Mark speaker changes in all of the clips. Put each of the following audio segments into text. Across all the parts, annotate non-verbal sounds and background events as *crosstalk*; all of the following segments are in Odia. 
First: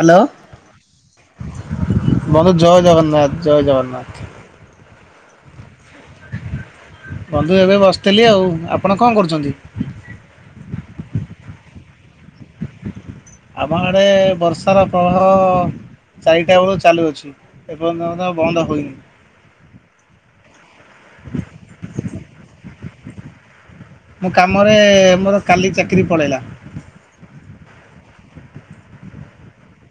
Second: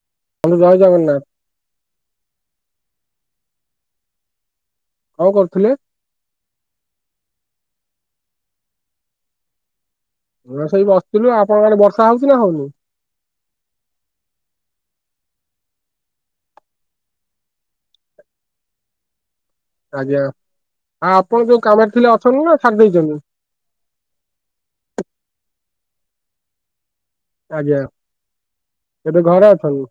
Speaker 1: ହ୍ୟାଲୋ।
Speaker 2: ଅନୁ ଜୟ ଜଗନ୍ନାଥ।
Speaker 1: ବନ୍ଧୁ ଜୟ ଜଗନ୍ନାଥ ଜୟ ଜଗନ୍ନାଥ।
Speaker 2: କ କରୁଥିଲେ?
Speaker 1: ବନ୍ଧୁ ଏବେ ବସିଥିଲି ଆଉ ଆପଣ କ କରୁଛନ୍ତି?
Speaker 2: ଇଏ ବସିଥିଲୁ ଆପଣ ମାନେ ଆଡେ ବର୍ଷା ହଉଛି ନା ହଉନି?
Speaker 1: ଆମ ଆଡ଼େ ବର୍ଷାର ପ୍ରଭାବ ଚାରିଟା ବେଳୁ ଚାଲୁଅଛି। ଏପର୍ଯ୍ୟନ୍ତ ମଧ୍ୟ ବନ୍ଦ ହୋଇନି।
Speaker 2: ଆଜ୍ଞା ଆଉ ଆପଣ ଯୋଉ କାମରେ ଥିଲେ ଅଛନ୍ତି ନା ଛାଡି ଦେଇଛନ୍ତି?
Speaker 1: ମୁଁ କାମରେ ମୋର କାଲି ଚାକିରି ପଳେଇଲା।
Speaker 2: ଆଜ୍ଞା ଏବେ ଘରେ ଅଛନ୍ତି।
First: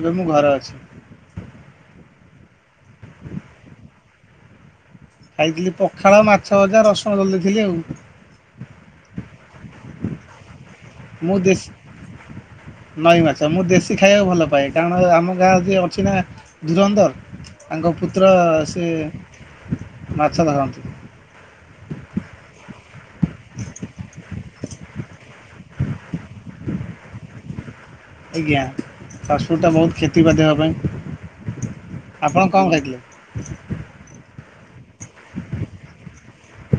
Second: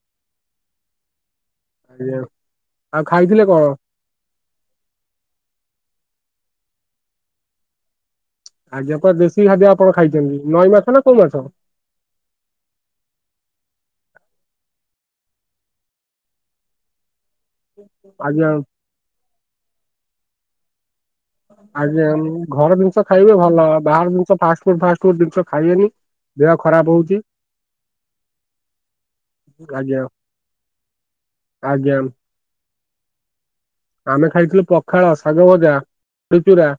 Speaker 1: ଏବେ ମୁଁ ଘରେ ଅଛି।
Speaker 2: ଆଉ ଖାଇଥିଲେ କ?
Speaker 1: ଖାଇଥିଲି ପଖାଳ ମାଛ ଭଜା ରସୁଣ ଦଳିଦେଇଥିଲି ଆଉ।
Speaker 2: ଆଜି ଅପା ଦେଶୀ ଖାଦ୍ୟ ଆପଣ ଖାଇଛନ୍ତି ନଈ ମାଛ ନା କୋଉ ମାଛ?
Speaker 1: ମୁଁ ଦିସ୍
Speaker 2: *inaudible*
Speaker 1: ନଈ ମାଛ ମୁଁ ଦେଶୀ ଖାଇବାକୁ ଭଲ ପାଏ କାରଣ ଆମ ଗାଁ ଯିଏ ଅଛି ନା ଧୁରନ୍ଧର ତାଙ୍କ ପୁତ୍ର
Speaker 2: ଆଜ୍ଞା
Speaker 1: ସେ ମାଛ ଧରନ୍ତି।
Speaker 2: ଆଜ୍ଞା ଘର ଜିନିଷ ଖାଇବେ ଭଲ ବାହାର ଜିନିଷ ଫାଷ୍ଟ ଫୁଡ୍ ଫାଷ୍ଟ ଫୁଡ୍ ଜିନିଷ ଖାଇବେନି ଦେହ ଖରାପ ହଉଛି।
Speaker 1: ଆଜ୍ଞା ଫାଷ୍ଟଫୁଡ଼୍ ଟା ବହୁତ
Speaker 2: ଆଜ୍ଞା
Speaker 1: କ୍ଷତି ବା ଦେହ ପାଇଁ।
Speaker 2: ଆଜ୍ଞା
Speaker 1: ଆପଣ କଣ ଖାଇଥିଲେ?
Speaker 2: ଆମେ ଖାଇଥିଲୁ ପଖାଳ, ଶାଗ ଭଜା, ବଢ଼ିଚୁରା।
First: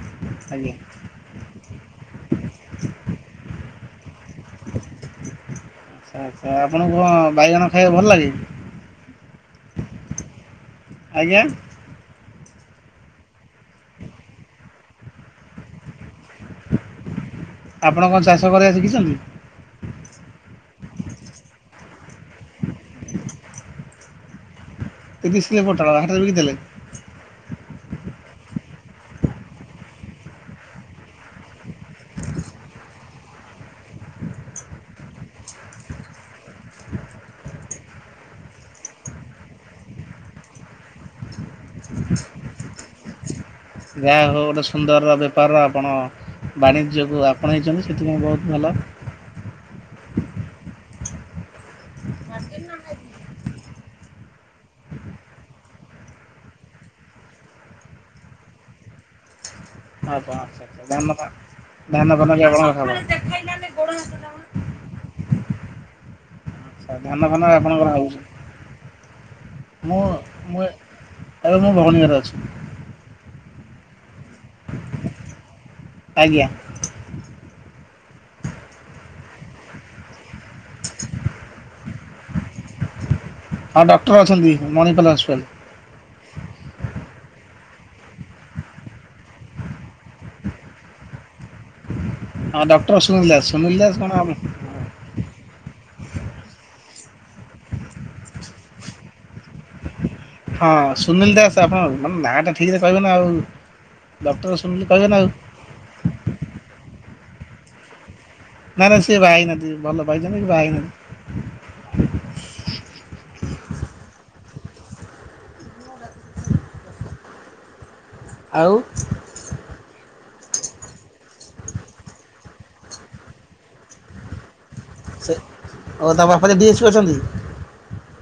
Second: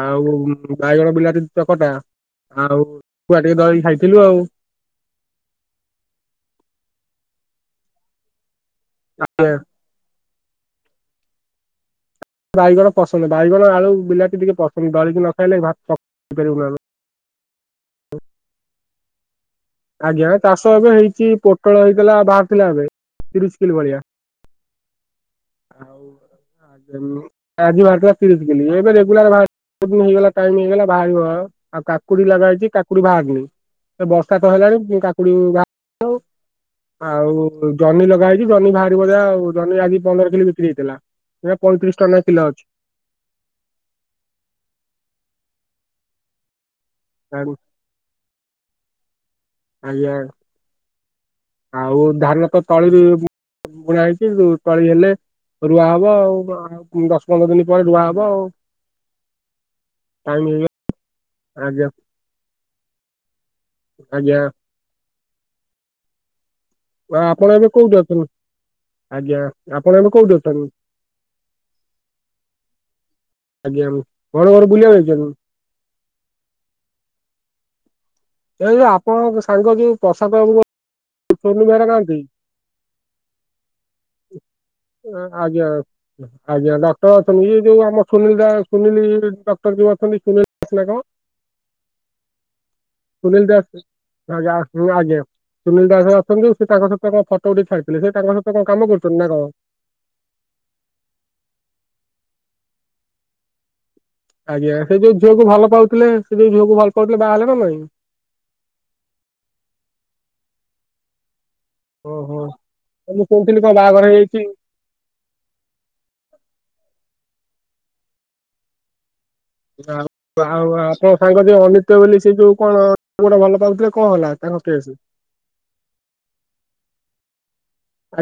Speaker 2: ଆଉ
Speaker 1: ଆଜ୍ଞା
Speaker 2: ବାଇଗଣ, ବିଲାତି ଚକଟା। ଆଉ ଖୁଆ ଟିକେ ନଗେଇକି ଖାଇଥିଲୁ ଆଉ *unintelligible*
Speaker 1: ଆଛା ଆଚ୍ଛା ଆପଣଙ୍କୁ କଣ ବାଇଗଣ ଖାଇବା ଭଲ ଲାଗେ?
Speaker 2: ଆଜ୍ଞା *unintelligible*
Speaker 1: ଆଜ୍ଞା।
Speaker 2: ମତେବାଇଗଣ ପସନ୍ଦ ବାଇଗଣ ଆଳୁ ବିଲାତି ଟିକେ ପସନ୍ଦ ଦଳିକି ନ ଖାଇଲେ ଭାତଖାଇପାରିବିନି। *unintelligible*
Speaker 1: ଆପଣ କଣ ଚାଷ କରିବା ଶିଖିଛନ୍ତି?
Speaker 2: ଆଜ୍ଞା ଚାଷ ଏବେ ହେଇଚି ପୋଟଳ ହେଇଥିଲା ବାହାରଥିଲା ଏବେ ତିରିଶ କିଲି ଭଳିଆ।
Speaker 1: ତିରିଶ କିଲୋ ପୋଟଳ
Speaker 2: ଆଉ
Speaker 1: ହାଟରେ ବିକିଦେଲେ
Speaker 2: *inaudible* ହୁଁ ଆଜି ବାହାର ଥିଲା ତିରିଶି କିଲେ ଏବେ ରେଗୁଲାର ବାହାର ସେ ଦିନୁ ହେଇଗଲା ଟାଇମି ହେଇଗଲା ବାହାରିବ ଆଉ କାକୁଡି ଲଗା ହେଇଛି କାକୁଡି ବାହାରନି ସେ ବସ୍‌ ବର୍ଷା ତ ହେଲାଣି କିଁ କାକୁଡି ବା ଆଉ ଜହ୍ନି ଲଗା ହେଇଛି ଜହ୍ନି ବାହାରିବ ଯାହା ଆଉ ଜହ୍ନି ଆଜି ପନ୍ଦର କିଲି ବିକ୍ରି ହେଇଥିଲା। ଏବେ ପଇଁତିରିଶ ଟଙ୍କା ନେଖା କିଲ ଅଛି।
Speaker 1: ଯା ହଉ ଗୋଟେ ସୁନ୍ଦର ବେପାର ଆପଣ ବାଣିଜ୍ୟକୁ ଆପଣେଇଛନ୍ତି। ସେଥିପାଇଁ ବହୁତ୍ ଭଲ।
Speaker 2: ଆଜ୍ଞା ଆଉ ଧାନ ତ ତଳିରୁ ହି ବୁ -ବୁଣା ହେଇ *unintelligible* କି ଯୋଉ ତଳି ହେଲେ ରୁଆ ହବ ଆଉ ବା କୁ ଦଶ ପନ୍ଦର ଦିନ ପରେ ରୁଆ ହବ ଆଉ। *inaudible*
Speaker 1: ଆଉ କଣ
Speaker 2: ଟାଇମ
Speaker 1: ଅଛି
Speaker 2: ହେଇଗ
Speaker 1: ଧାନ ପା
Speaker 2: ଆଜ୍ଞା
Speaker 1: ଧାନ ଫାନ କି ଆମର କଣ କାମ
Speaker 2: ଆଜ୍ଞା
Speaker 1: *unintelligible*
Speaker 2: ମା
Speaker 1: ଫାନ
Speaker 2: ଆପଣ ଏବେ
Speaker 1: ଆପଣଙ୍କର
Speaker 2: କୋଉଠି
Speaker 1: ହଉଛି
Speaker 2: ଅଛନ୍ତି? ଆଜ୍ଞା,
Speaker 1: ମୁଁ
Speaker 2: ଆପଣ ଏବେ କୋଉଠି
Speaker 1: ମୁଁ
Speaker 2: ଅଛନ୍ତି?
Speaker 1: ଏବେ ମୋ ଭଉଣୀ ଘରେ ଅଛି
Speaker 2: ଆଜ୍ଞା, ଘର ଘର ବୁଲିଆକୁ ଯାଇଛନି?
Speaker 1: ଆଜ୍ଞା।
Speaker 2: ଏଇ ଯୋଉ ଆପଣଙ୍କ ସାଙ୍ଗ ଯୋଉ ପ୍ରସାଦ ବାବୁ ଘ ପୂର୍ଣ୍ଣିମା ଘରେ ଖାଆନ୍ତି *unintelligible*
Speaker 1: ହଁ ଡକ୍ଟର ଅଛନ୍ତି ମଣିପାଲ୍ ହସ୍ପିଟାଲ୍।
Speaker 2: ଆଜ୍ଞା ଆଜ୍ଞା ଡକ୍ଟର ଅଛନ୍ତି ଇଏ ଯୋଉ ଆମ ସୁନୀଲ୍ ଦା ସୁନୀଲ୍ ଡକ୍ଟର ଯୋଉ ଅଛନ୍ତି ସୁନୀଲ ଦାସ୍ ନା କଣ?
Speaker 1: ହଁ ଡକ୍ଟର ସୁନୀଲ ଦାସ୍ ସୁନୀଲ୍ ଦାସ୍ କଣ ଆଉ ମୁଁ
Speaker 2: ହୁଁ ଆଜ୍ଞା ସୁନୀଲ୍ ଦାସ୍ ଅଛନ୍ତି ସେ ତାଙ୍କ ସହିତ କଁ ଫଟ ଉଠେଇ ଛାଡିଥିଲେ ସେ ତାଙ୍କ ସହିତ କଁ କାମ କରୁଛନ୍ତି ନା କଣ?
Speaker 1: ହଁ ସୁନଲ୍ ଦାସ୍ ଆପଣ ହଁ ନାଁ ଟା ଠିକ୍ ସେ କହିବେ ନା ଆଉ। ଡକ୍ଟର
Speaker 2: ଆଜ୍ଞା
Speaker 1: ଶୁଣିଲି
Speaker 2: ସେ
Speaker 1: କହିବେ
Speaker 2: ଯୋଉ
Speaker 1: ନା ଆଉ
Speaker 2: ଝିଅକୁ ଭଲ ପାଉଥିଲେ ସେ ଯୋଉ ଝିଅକୁ ଭଲ ପାଉଥିଲେ ବାହା ହେଲେ ନା ନାଇଁ?
Speaker 1: ନା ନା ସିଏ ବାହା ହେଇନାହାନ୍ତି ଭଲ ପାଇଛନ୍ତି କିନ୍ତୁ ବାହା ହେଇନାହାନ୍ତି।
Speaker 2: ଓହୋ ମୁଁ କହୁଥିଲି କଁ ବାହାଘର ହେଇଯାଇଚି
Speaker 1: ଆଉ?
Speaker 2: ଯାହା ଆଉ ଆପଣ ସାଙ୍ଗ ଯିଏ ଅନିତା ବୋଲି ସେଯୋଉ କଣ ପୁଅଟା ଭଲ ପାଉଥିଲେ କଣ ହେଲା ତାଙ୍କ କେସ୍?
Speaker 1: ସେ ଓ ତମ ବାପା *unintelligible* ଡିଏସ୍ପି ଅଛନ୍ତି।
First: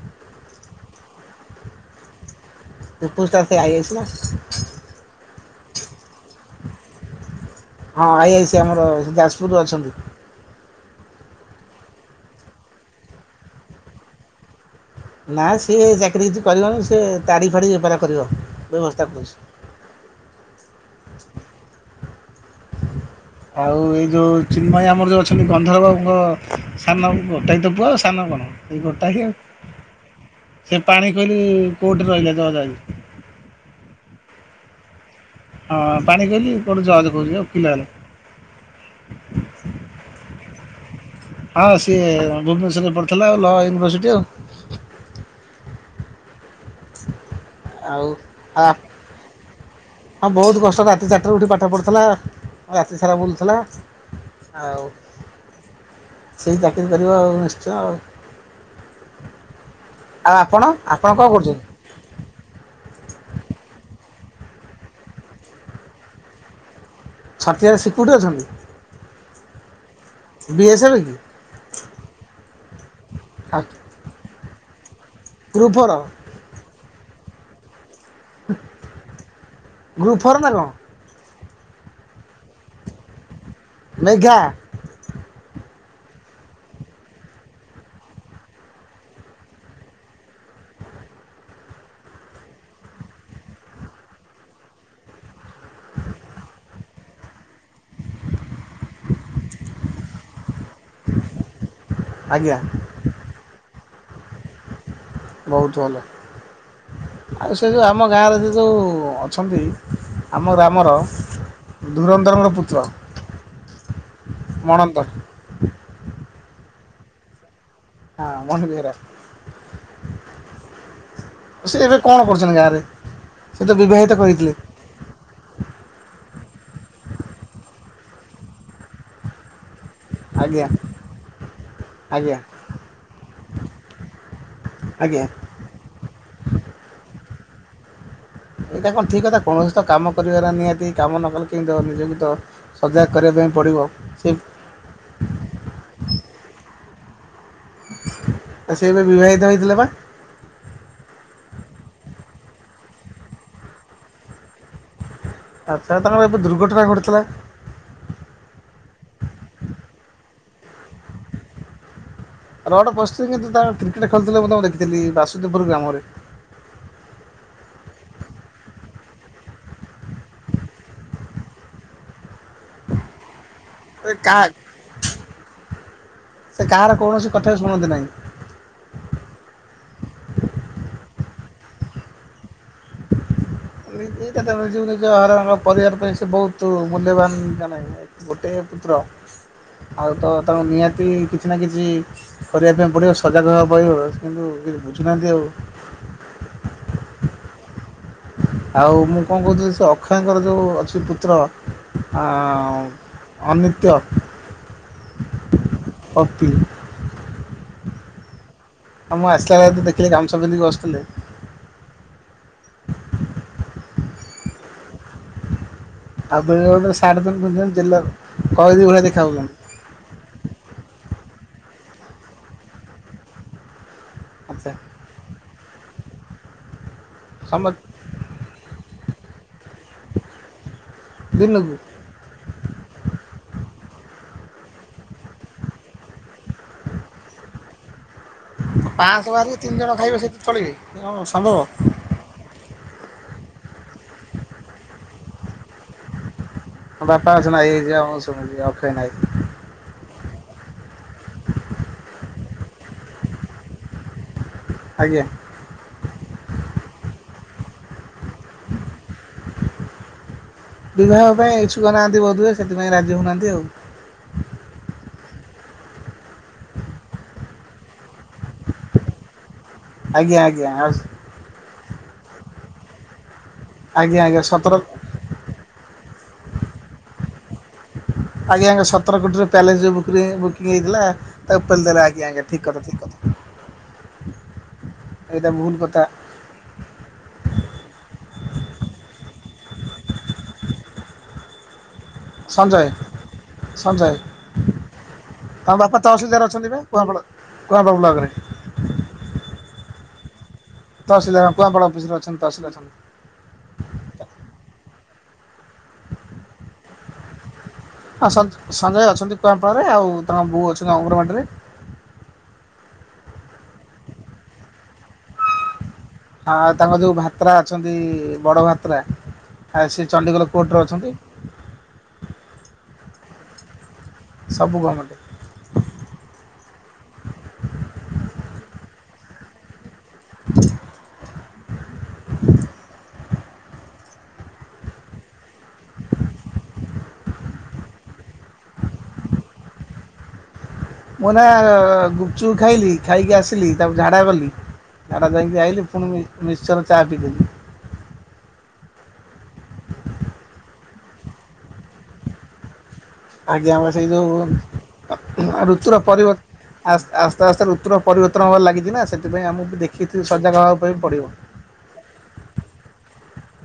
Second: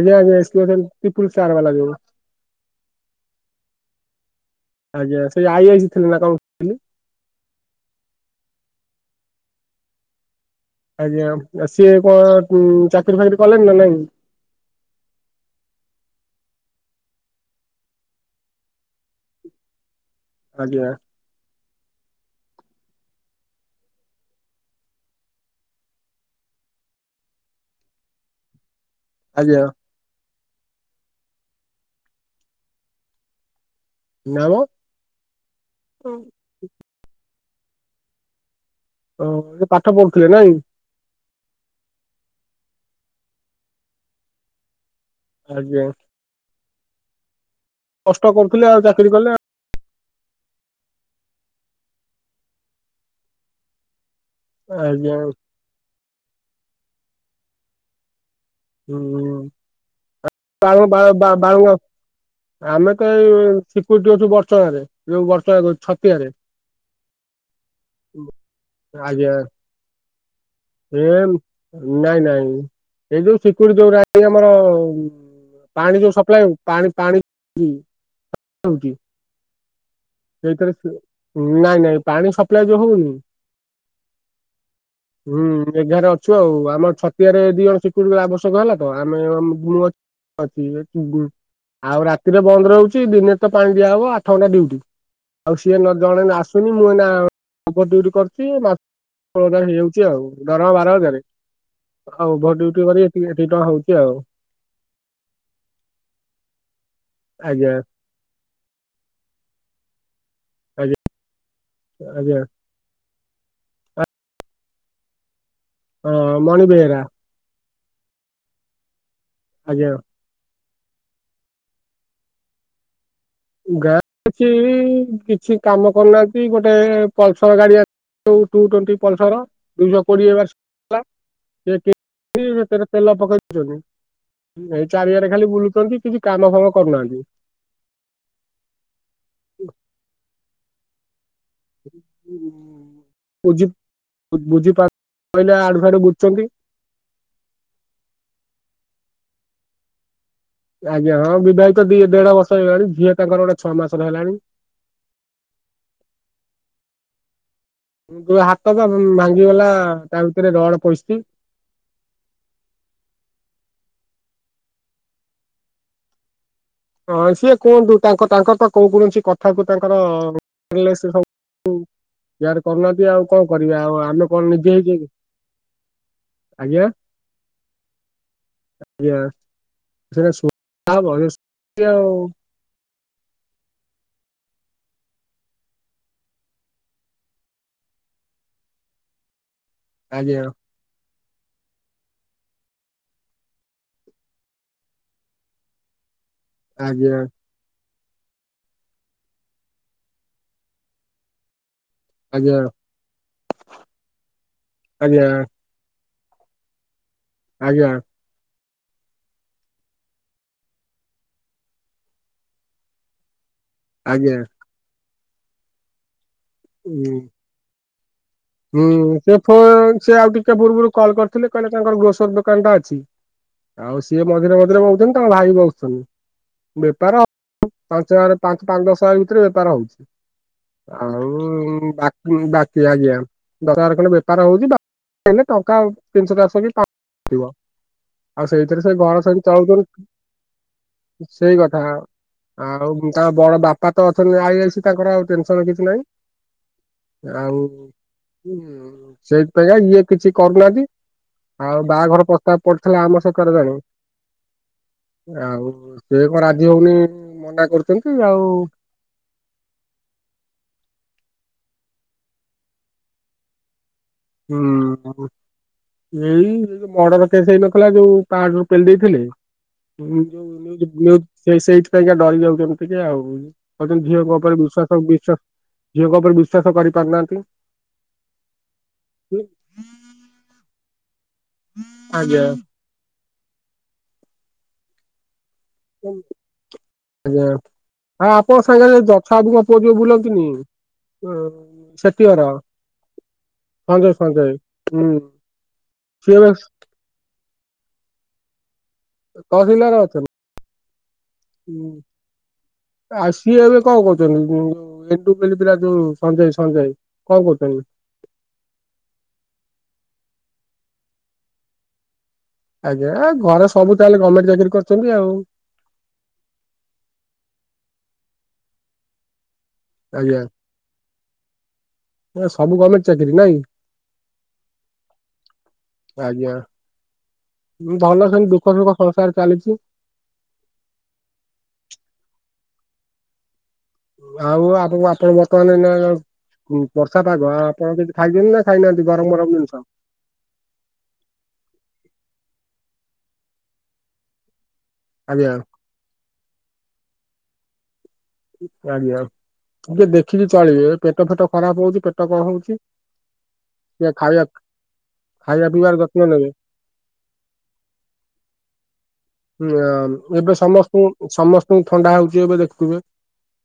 Speaker 2: ଆଜ୍ଞ ଆଜ୍ଞା ଏସ୍କିମୋଟୋଲ ପିକୁଲ୍ ଷ୍ଟାର ବାଲା ଯୋଉ।
Speaker 1: ଉପୁ ଷ୍ଟାଫେ ଆଇ ଆଇ ସି ନା।
Speaker 2: ଆଜ୍ଞା ସେ ଆଇ ଆଇ ସି ଥିଲେନା କ
Speaker 1: ହଁ ଆଇ ଆଇ ସି ଆମର ଯାଜପୁରରେ ଅଛନ୍ତି।
Speaker 2: ଆଜ୍ଞା ଆ ସିଏ କଁ କୁଁ ଚାକିରି ଫାକିରି କଲେଣିନା ନାଇଁ?
Speaker 1: ନା ସିଏ ଚାକିରି କିଛି କରିବନି ସେ ତାଡ଼ି ଫାଡ଼ି ବେପାର କରିବ ବ୍ୟବସ୍ଥା କରୁଚି।
Speaker 2: ଆଜ୍ଞା। *inaudible*
Speaker 1: ଆଉ ଏଇ ଯୋଉ ଚିନ୍ମୟୀ ଆମର ଯୋଉ ଅଛନ୍ତି ଗନ୍ଧରବାବୁଙ୍କ ସାନ ଗୋଟାଏତ ପୁଅ ଆଉ ସାନ କଣ? ଏଇ ଗୋଟାକି
Speaker 2: ଆଜ୍ଞା
Speaker 1: ଆଉ ସେ ପାଣି କୋଇଲି କୋର୍ଟରେ ରହିଲା ଜଜ୍‌ ଆଜି।
Speaker 2: ନାଁ ମ।
Speaker 1: ହଁ ପାଣି କୋଇଲି କୋଉଠୁ ଜଜ୍‌ କହୁଚି ଏ ଓକିଲ ହେଲା।
Speaker 2: ଓ ଏ ପାଠ ପଢ଼ୁଥିଲେ ନାଇଁ?
Speaker 1: ହଁ ସିଏ ଭୁବନେଶ୍ଵରରେ ପଢ଼ିଥିଲା ଲ ୟୁନିଭରସିଟି ଆଉା।
Speaker 2: ଆଜ୍ଞା।
Speaker 1: ଆଉ
Speaker 2: କଷ୍ଟ କରୁଥିଲେ
Speaker 1: ଆ
Speaker 2: ଆଉ ଚାକିରି କଲେ
Speaker 1: ହଁ ବହୁତ୍ କଷ୍ଟ ରାତି ଚାରିଟାରେ ଉଠି ପାଠ ପଢ଼ୁଥିଲା ରାତି ସାରା ବୁଲୁଥିଲା। ଆଉ
Speaker 2: ଆଜ୍ଞା।
Speaker 1: ସେଇ ଚାକିରି କରିବା ଆଉ ନିଶ୍ଚୟ ଆଉ। ଆଉ
Speaker 2: ହୁଁ
Speaker 1: ଆପଣ ଆପଣ କଣ କରୁଛନ୍ତି
Speaker 2: *unintelligible* ଆମେତ ଏଇ ସିକୁରୁଟି ଡିୟୁଟି କରୁଚୁ ବର୍ଷଣରେ ଯୋଉ ବର୍ଷ ଛତିଆରେ
Speaker 1: ଛତିଆରେ ସିକୁରିଟି ଅଛନ୍ତି? ବି ଏସ୍ ଏଫ୍
Speaker 2: ସେ
Speaker 1: କି
Speaker 2: ନାଇଁ ନାଇଁ ଏଇ ଯୋଉ ସକୁରି ଯୋଉରା ଆମର
Speaker 1: ଗ୍ରୁପ୍ ଫୋର୍
Speaker 2: ପାଣି ଯୋଉ ସପ୍ଲାଏ ପାଣି ପାଣି ହୁଁ।
Speaker 1: ଗ୍ରୁପ୍ ଫୋର୍ ନା କଣ
Speaker 2: ସେଥିରେ ନାଇଁ ନାଇଁ ପାଣି ସପ୍ଲାଏ ଯୋଉ ହଉନି
Speaker 1: ମେଘା
Speaker 2: ହୁଁ ମେଘାରେ ଅଛୁ ଆଉ ଆମର ଛତିଆରେ ଦି ଜଣ ସିକୁରୁଟି ଆବଶ୍ୟକ ହେଲାତ ଆମେ ମୁ ଅଛି ଆଉ ରାତିରେ ବନ୍ଦ ରହୁଚି ଦିନେରେତ ପାଣି ଦିଆହବ ଆଠ ଘଣ୍ଟା ଡିଉଟି। ଆଉ ସିଏ ଜଣେ ଆସୁନି ମୁଁ ଏଇନା ତାଙ୍କର ଡିୟୁଟି କରୁଚି ମା ହେଇଯାଉ ଆଉ ଦରମା ବାର ହଜାରେ ଆଉ
Speaker 1: ଆଜ୍ଞା
Speaker 2: ଓଭୋର ଡିଉଟି କରି ଏତି ଏତିକି ଟଙ୍କା ହଉଚି ଆଉ।
Speaker 1: ବହୁତ୍ ଭଲ ଆଉ ସେ
Speaker 2: ଆଜ୍ଞା
Speaker 1: ଯେଉଁ ଆମ ଗାଁରେ ସେଯୋଉ ଅଛନ୍ତି ଆମ ଗ୍ରାମର
Speaker 2: ଆଜ୍ଞା ଆଜ୍ଞା
Speaker 1: ଧୁରନ୍ଧରର ପୁତ୍ର ମଣନ୍ତ
Speaker 2: ହଁ ମଣି ବେହରା।
Speaker 1: ହଁ ମଣି ବେହେରା।
Speaker 2: ଆଜ୍ଞା।
Speaker 1: ସେ ଏବେ କଣ କରୁଚନ୍ତି ଗାଁରେ? ସେ ତ
Speaker 2: *unintelligible*
Speaker 1: ବିବାହିତ କରିଥିଲେ
Speaker 2: ସି କାମ କରୁନାହାନ୍ତି ଗୋଟେ ପଲସର୍ ଗାଡ଼ି ଟୁ ଟ୍ୱଣ୍ଟି ପଲସର୍ ଦିଇଶହ କୋଡ଼ିଏ ବର୍ଷ
Speaker 1: ଆଜ୍ଞା
Speaker 2: ହେଲା ସେ
Speaker 1: ଆଜ୍ଞା
Speaker 2: ସେଥିରେ ତେଲ ପକେଇ ଦଉଚନ୍ତି ଏଇ
Speaker 1: ଆଜ୍ଞା
Speaker 2: ଚାରିଆରେ ଖାଲି ବୁଲୁଚନ୍ତି କିଛି କାମ ଫାମ କରୁନାହାନ୍ତି।
Speaker 1: ଏଇଟା କଣ ଠିକ୍ କଥା କୌଣସିତ କାମ କରିବାର ନିହାତି କାମ ନକଲେ କି ତ ନିଜକୁ ତ ସଜାଗ କରିବା ପାଇଁ ପଡ଼ିବ ସେ
Speaker 2: କହିଲା ଆଡୁ ଫଡୁ ବୁଝୁଛନ୍ତି।
Speaker 1: ଆ ସେ ଏବେ ବିବାହିତ ହେଇଥିଲେ ବା?
Speaker 2: ଆଜ୍ଞା ହଁ ବିବାହିତ ଦି ଦେଢ ବର୍ଷ ହେଇଗଲାଣି। ଝିଅ ତାଙ୍କର ଗୋଟେ ଛଅ ମାସରେ ହେଲାଣି।
Speaker 1: ଆଛା ତାଙ୍କର ଏବେ ଦୁର୍ଘଟଣା ଘଟଥିଲା?
Speaker 2: ଯୋଉ ହାତ ବା ଭାଙ୍ଗିଗଲା ତା ଭିତରେ ରଡ ପସଛି।
Speaker 1: ରଡ ପସଛି କିନ୍ତୁ ତାର କ୍ରିକେଟ ଖେଳୁଥିଲେ ମୁଁ ତ *unintelligible* ଦେଖଥିଲି ବାସୁଦପୁର ଗ୍ରାମରେ।
Speaker 2: ହଁ ସିଏ କୁହନ୍ତୁ ତାଙ୍କ ତାଙ୍କର ତ କୋଉ କୌଣସି କଥାକୁ ତାଙ୍କର ୟାର କରୁନାହାନ୍ତି ଆଉ କଣ କରିବି ଆଉ
Speaker 1: ଏ
Speaker 2: ଆମେ
Speaker 1: କାହା
Speaker 2: କଣ ନିଜେ *unintelligible*
Speaker 1: ସେ
Speaker 2: ଆଜ୍ଞା
Speaker 1: କାହାର କୌଣସି କଥା ଶୁଣନ୍ତି ନାହିଁ।
Speaker 2: ଆଜ୍ଞା *unintelligible* ହଉ
Speaker 1: *unintelligible* ପରିବାର ପାଇଁ ସେ ବହୁତ ମୂଲ୍ୟବାନ ଆମେ। ଗୋଟେ ପୁତ୍ର, ଆଉ ତ
Speaker 2: ଆଜ୍ଞା
Speaker 1: ତାଙ୍କୁ ନିହାତି କିଛି ନା କିଛି କରିବା ପାଇଁ ପଡ଼ିବ ସଜାଗ ହେ ବଡ଼ିବ କିନ୍ତୁ କିଛି ବୁଝୁନାହାନ୍ତି ଆଉ।
Speaker 2: ଆଜ୍ଞା।
Speaker 1: ଆଉ ମୁଁ କଣ କହୁଥିଲି ସେ ଅକ୍ଷୟଙ୍କର ଯେଉଁ ଅଛି ପୁତ୍ର ଆଉ ଅନିତ୍ୟ
Speaker 2: ଆଜ୍ଞା।
Speaker 1: ଓକି
Speaker 2: ଆଜ୍ଞା।
Speaker 1: ଆ ମୁଁ ଆସିଲା ବେଳେ ତ ଦେଖିଲି ଗାମଛା ପିନ୍ଧିକି ବସୁଥିଲେ।
Speaker 2: ଆଜ୍ଞା। ହୁଁ।
Speaker 1: *unintelligible* କଏଦୀ ଭଳିଆ
Speaker 2: ହୁଁ ସେ
Speaker 1: ଦେଖାଯାଉଛନ୍ତି
Speaker 2: *unintelligible* ଆଉ ଟିକେ ପୂର୍ବରୁ କଲ୍ କରିଥିଲେ କହିଲେ ତାଙ୍କର ଗ୍ରୋସର ଦୋକାନ ଟା ଅଛି। ଆଉ ସିଏ ମଝିରେ
Speaker 1: ଆଚ୍ଛା
Speaker 2: ମଝିରେ ବଉଛନ୍ତି ତାଙ୍କ ଭାଇ ବି ବସୁଛନ୍ତି ବେପାର
Speaker 1: ସମସ୍ତେ
Speaker 2: ପାଞ୍ଚ ହଜାର ପାଞ୍ଚ ପାଞ୍ଚ ଦଶ ହଜାର ଭିତରେ ବେପାର ହଉଛି।
Speaker 1: ଦିନକୁ
Speaker 2: ଆଉ ବା ହୁଁ ବାକି ଆଜ୍ଞା। ଦଶ ହଜାର ଖଣ୍ଡେ ବେପାର ହଉଛି ବାକି ହେଲେ ଟଙ୍କା ତିନିଶହ ଚାରିଶହ କି ପା ଥିବ ଆଉ ସେଇଥିରେ ସେ ଘର
Speaker 1: ପାଞ୍ଚଶହ
Speaker 2: ସେମିତି
Speaker 1: ବାହାରିକି ତିନି ଜଣ ଖାଇବେ ସେଠି ଚଳିବେ କଣ
Speaker 2: ଚଳୁଉଛନ୍ତି
Speaker 1: ସମ୍ଭବ
Speaker 2: ସେଇ କଥା ଆଉ ତାଙ୍କ ବଡ ବାପା ତ ଅଛନ୍ତି ଆଇ ଅଛି ତାଙ୍କର ଆଉ ଟେନସନ କିଛି ନାହିଁ।
Speaker 1: ବାପା ଅଛନ୍ତି
Speaker 2: ଆଉ
Speaker 1: ଭାଇ ଅଛି ଆମର ସବୁ
Speaker 2: ହୁଁ ସେଇ ସେଇଆ ଇଏ କିଛି କରୁନାହାନ୍ତି। ଆଉ ବାହାଘର ପ୍ରସ୍ତାବ ପଡିଥିଲା ଆମ ସେକରେ ଜଣେ
Speaker 1: ଆଜ୍ଞା
Speaker 2: ଆଉ ସିଏ କଣ ରାଜି ହଉନି ମନା କରୁଛନ୍ତି ଆଉ
Speaker 1: ବିବାହ ପାଇଁ ଇଛୁକ ନାହାନ୍ତି ବୋଧ ସେଥିପାଇଁ ରାଜି ହଉନାହାନ୍ତି ଆଉ।
Speaker 2: ହୁଁ ହୁଁ। ଏଇ ଯୋଉ ଏଇ ମର୍ଡର କେସ୍ ହେଇନଥିଲା ଯୋଉ ପାହାଡରୁ ପେଲି ଦେଇଥିଲେ।
Speaker 1: ଆଜ୍ଞା
Speaker 2: ଏଥିଯୋଉ
Speaker 1: ଆଜ୍ଞା
Speaker 2: ନ୍ଯୁଜ *unintelligible* ସେଇ ସେଇଥିପାଇଁକା ଡରି ଯାଉଛନ୍ତି ଟିକେ ଆଉ କହୁଛନ୍ତି
Speaker 1: ଆଜ୍ଞା
Speaker 2: ଝିଅଙ୍କ
Speaker 1: ଆଜ୍ଞା
Speaker 2: ଉପରେ
Speaker 1: ସତର
Speaker 2: ବିଶ୍ୱାସ ବିଶ୍ଵାସ ଝିଅଙ୍କ ଉପରେ ବିଶ୍ୱାସ କରି ପାରୁନାହାନ୍ତି।
Speaker 1: ଆଜ୍ଞା ସତର କୋଟିରେ ପ୍ୟାଲେସ ଯୋଉ ବୁକରି ବୁକିଂ ହେଇଥିଲା ତାକୁ ପେଲିଦେଲେ ଆଜ୍ଞା ଠିକ୍ କଥା ଠିକ କଥା। ଏଇଟା ଭୁଲ କ
Speaker 2: ଆଜ୍ଞା ହଁ ଆପଣ ସାଙ୍ଗରେ ଯଥାଆବୁଙ୍କ ପୁଅ ଯୋଉ ବୁଲନ୍ତିନି। ହୁଁ ସେତ
Speaker 1: ସଞ୍ଜୟ ସଞ୍ଜୟ
Speaker 2: *unintelligible*
Speaker 1: କୁଆପାଳ କୁଆପାଳ ବ୍ଲକରେ
Speaker 2: ତହସିଲଦାର ଅଛନ୍ତି।
Speaker 1: ତହସିଲଦାର କୁଆପାଳ ଅଫିସରେ ଅଛନ୍ତି ତହସିଲ ଅଛନ୍ତି।
Speaker 2: ଆଉ ସିଏ ଏବେ କଣ କହୁଛନ୍ତି *unintelligible* ଯୋଉ ସଞ୍ଜୟ ସଞ୍ଜୟ କଣ କହୁଛନ୍ତି।
Speaker 1: ହଁ ସଞ୍ଜ ସଞ୍ଜୟ ଅଛନ୍ତି, କୁଆଁପାଳରେ ଆଉ ତାଙ୍କ ବୋଉ ଅଛନ୍ତି ଅଙ୍ଗନବାଡ଼ି ରେ
Speaker 2: ଆଜ୍ଞା ଏଁ ଘରେ ସବୁ ତାହେଲେ ଗର୍ମେଣ୍ଟ ଚାକିରି କରିଛନ୍ତି ଆଉ
Speaker 1: ଆଁ ତାଙ୍କ ଯୋଉ ଭାତ୍ରା ଅଛନ୍ତି ବଡ଼ ଭାତ୍ରା ଏଁ ସିଏ
Speaker 2: ଆଜ୍ଞା
Speaker 1: ଚଣ୍ଡିଖୋଲ କୋର୍ଟରେ ଅଛନ୍ତି।
Speaker 2: ପୁରା ସବୁ ଗର୍ମେଣ୍ଟ ଚାକିରୀ ନାଇଁ
Speaker 1: ସବୁ ଗର୍ମେଣ୍ଟେ।
Speaker 2: ଆଜ୍ଞା ଭଲ ସେମିତି ଦୁଃଖ ସୁଖ ସଂସାର ଚାଲିଚି। ଆଉ ଆଗକୁ ଆପଣ ବର୍ତ୍ତମାନ ଏଇନା *inaudible* ହୁଁ ବର୍ଷା ପାଗ ଆ ଆପଣ କିଛି ଖାଇଛନ୍ତି ନା ଖାଇନାହାନ୍ତି ଗରମ ଗରମ ଜିନିଷ
Speaker 1: ମୁଁ ନା ଗୁପଚୁପ ଖାଇଲି, ଖାଇକି ଆସିଲି ତାପରେ ଝାଡ଼ା ଗଲି। ଝାଡା
Speaker 2: ଆଜ୍ଞା
Speaker 1: ଯାଇକି ଆଇଲି ପୁଣି ମି ମିଶ୍ଚର ଚା ପିିଇଦେଲି।
Speaker 2: ଆଜ୍ଞା ଟିକେ ଦେଖିକି ଚଳିବେ ଏ ପେଟ ଫେଟ ଖରାପ ହଉଛି ପେଟ କଣ ହଉଛି।
Speaker 1: ଆଜ୍ଞା ବା ସେଇ
Speaker 2: ଟିକେ
Speaker 1: ଯୋଉ
Speaker 2: ଖାଇବା
Speaker 1: ଅ
Speaker 2: ଖାଇବା ପିଇବାର
Speaker 1: ଋତୁର
Speaker 2: ଯତ୍ନ
Speaker 1: ପରିବର୍ତ୍ତ
Speaker 2: ନେବେ।
Speaker 1: ଆସ୍ତ ଆସ୍ତେ ଆସ୍ତେ ଋତୁର ପରିବର୍ତ୍ତନ ହବାର ଲାଗିଛି ନା ସେ
Speaker 2: *unintelligible* ସମସ୍ତଙ୍କୁ ସମସ୍ତଙ୍କୁ ଥଣ୍ଡା ହଉଛି ଏବେ ଦେଖୁଥିବେ।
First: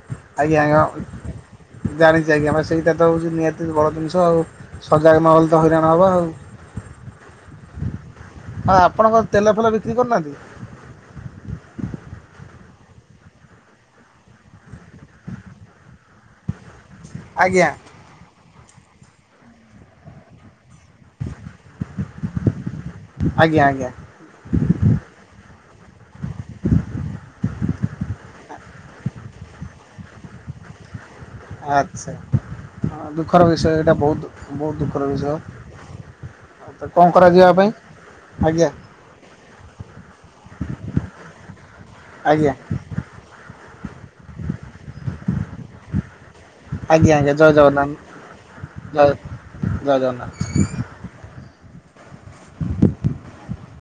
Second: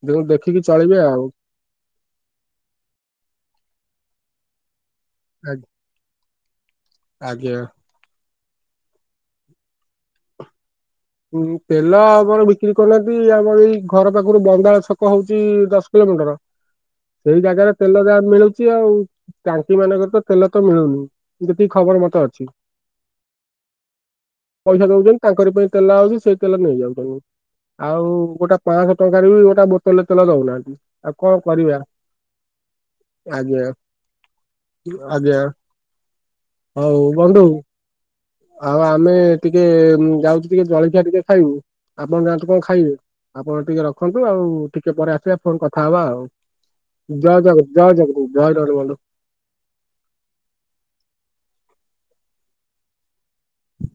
Speaker 2: ତେଣୁ
Speaker 1: ଆଜ୍ଞା
Speaker 2: ଦେଖିକି
Speaker 1: ଆଜ୍ଞା
Speaker 2: ଚଳିବେ ଆଉ।
Speaker 1: ଅଁ ଜାଣିଛି ଆଜ୍ଞା ହଁ ସେଇଟା ତ ହେଉଛି ନିହାତି ବଡ଼ ଜିନିଷ ଆଉ। ସଜାଗ ନହେଲେ ତ ହଇରାଣ ହବା ଆଉ।
Speaker 2: ଆଜ୍ଞା।
Speaker 1: ଅଁ ଆପଣଙ୍କ କଣ ତେଲ ଫେଲ ବିକ୍ରି କରୁନାହାଁନ୍ତି।
Speaker 2: ଉଁ ତେଲ ଆମର ବିକ୍ରି କରୁନାହାନ୍ତି ଆମର ଏଇ ଘର ପାଖରୁ ବନ୍ଦାଳ ଛକ ହଉଛି ଦଶ କିଲୋମିଟର୍। ସେଇ
Speaker 1: ଆଜ୍ଞା
Speaker 2: ଜାଗାରେ ତେଲ ଯା ମିଳୁଛି ଆଉ ଟାଙ୍କି ମାନଙ୍କରେ ତ ତେଲ ତ ମିଳୁନି। ଯେତିକି ଖବର ମତେ ଅଛି
Speaker 1: ଆଜ୍ଞା ଆଜ୍ଞା
Speaker 2: ପଇସା ଦଉଛନ୍ତି ତାଙ୍କରି ପାଇଁ। ତେଲ ଆଉଛି ସେଇ ତେଲ ନେଇଯାଉଚନି। ଆଉ ଗୋଟା ପାଞ୍ଚଶହ ଟଙ୍କାରେ ବି ଗୋଟା ବୋତଲେ ତେଲ ଦଉନାହାନ୍ତି। ଆଉ କଣ କରିବା।
Speaker 1: ଆଚ୍ଛା। ଦୁଃଖର
Speaker 2: ଆଜ୍ଞା
Speaker 1: ବିଷୟ ଏଇଟା ବହୁତ, ବହୁତ ଦୁଃଖର ବିଷୟ।
Speaker 2: ଆଜ୍ଞା
Speaker 1: ତ
Speaker 2: ହଉ
Speaker 1: କଣ
Speaker 2: ବନ୍ଧୁ
Speaker 1: କରାଯିବ ଆ ପାଇଁ। ଆଜ୍ଞା
Speaker 2: ଆଉ ଆମେ ଟିକେ ଯାଉଛୁ ଟିକେ ଜଳଖିଆ ଟିକେ ଖାଇବୁ ଆପଣ ଯାଆନ୍ତୁ
Speaker 1: ଆଜ୍ଞା
Speaker 2: କଣ ଖାଇବେ। ଆପଣ ଟିକେ ରଖନ୍ତୁ ଆଉ ଟିକେ ପରେ ଆସିବା ଫୁଣି କଥା ହବା
Speaker 1: ଆଜ୍ଞା ଆଜ୍ଞା ଜୟ ଜଗନ୍ନାଥ
Speaker 2: ଆଉ। *unintelligible*
Speaker 1: ଜୟ ଜୟ ଜଗନ୍ନାଥ। *inaudible*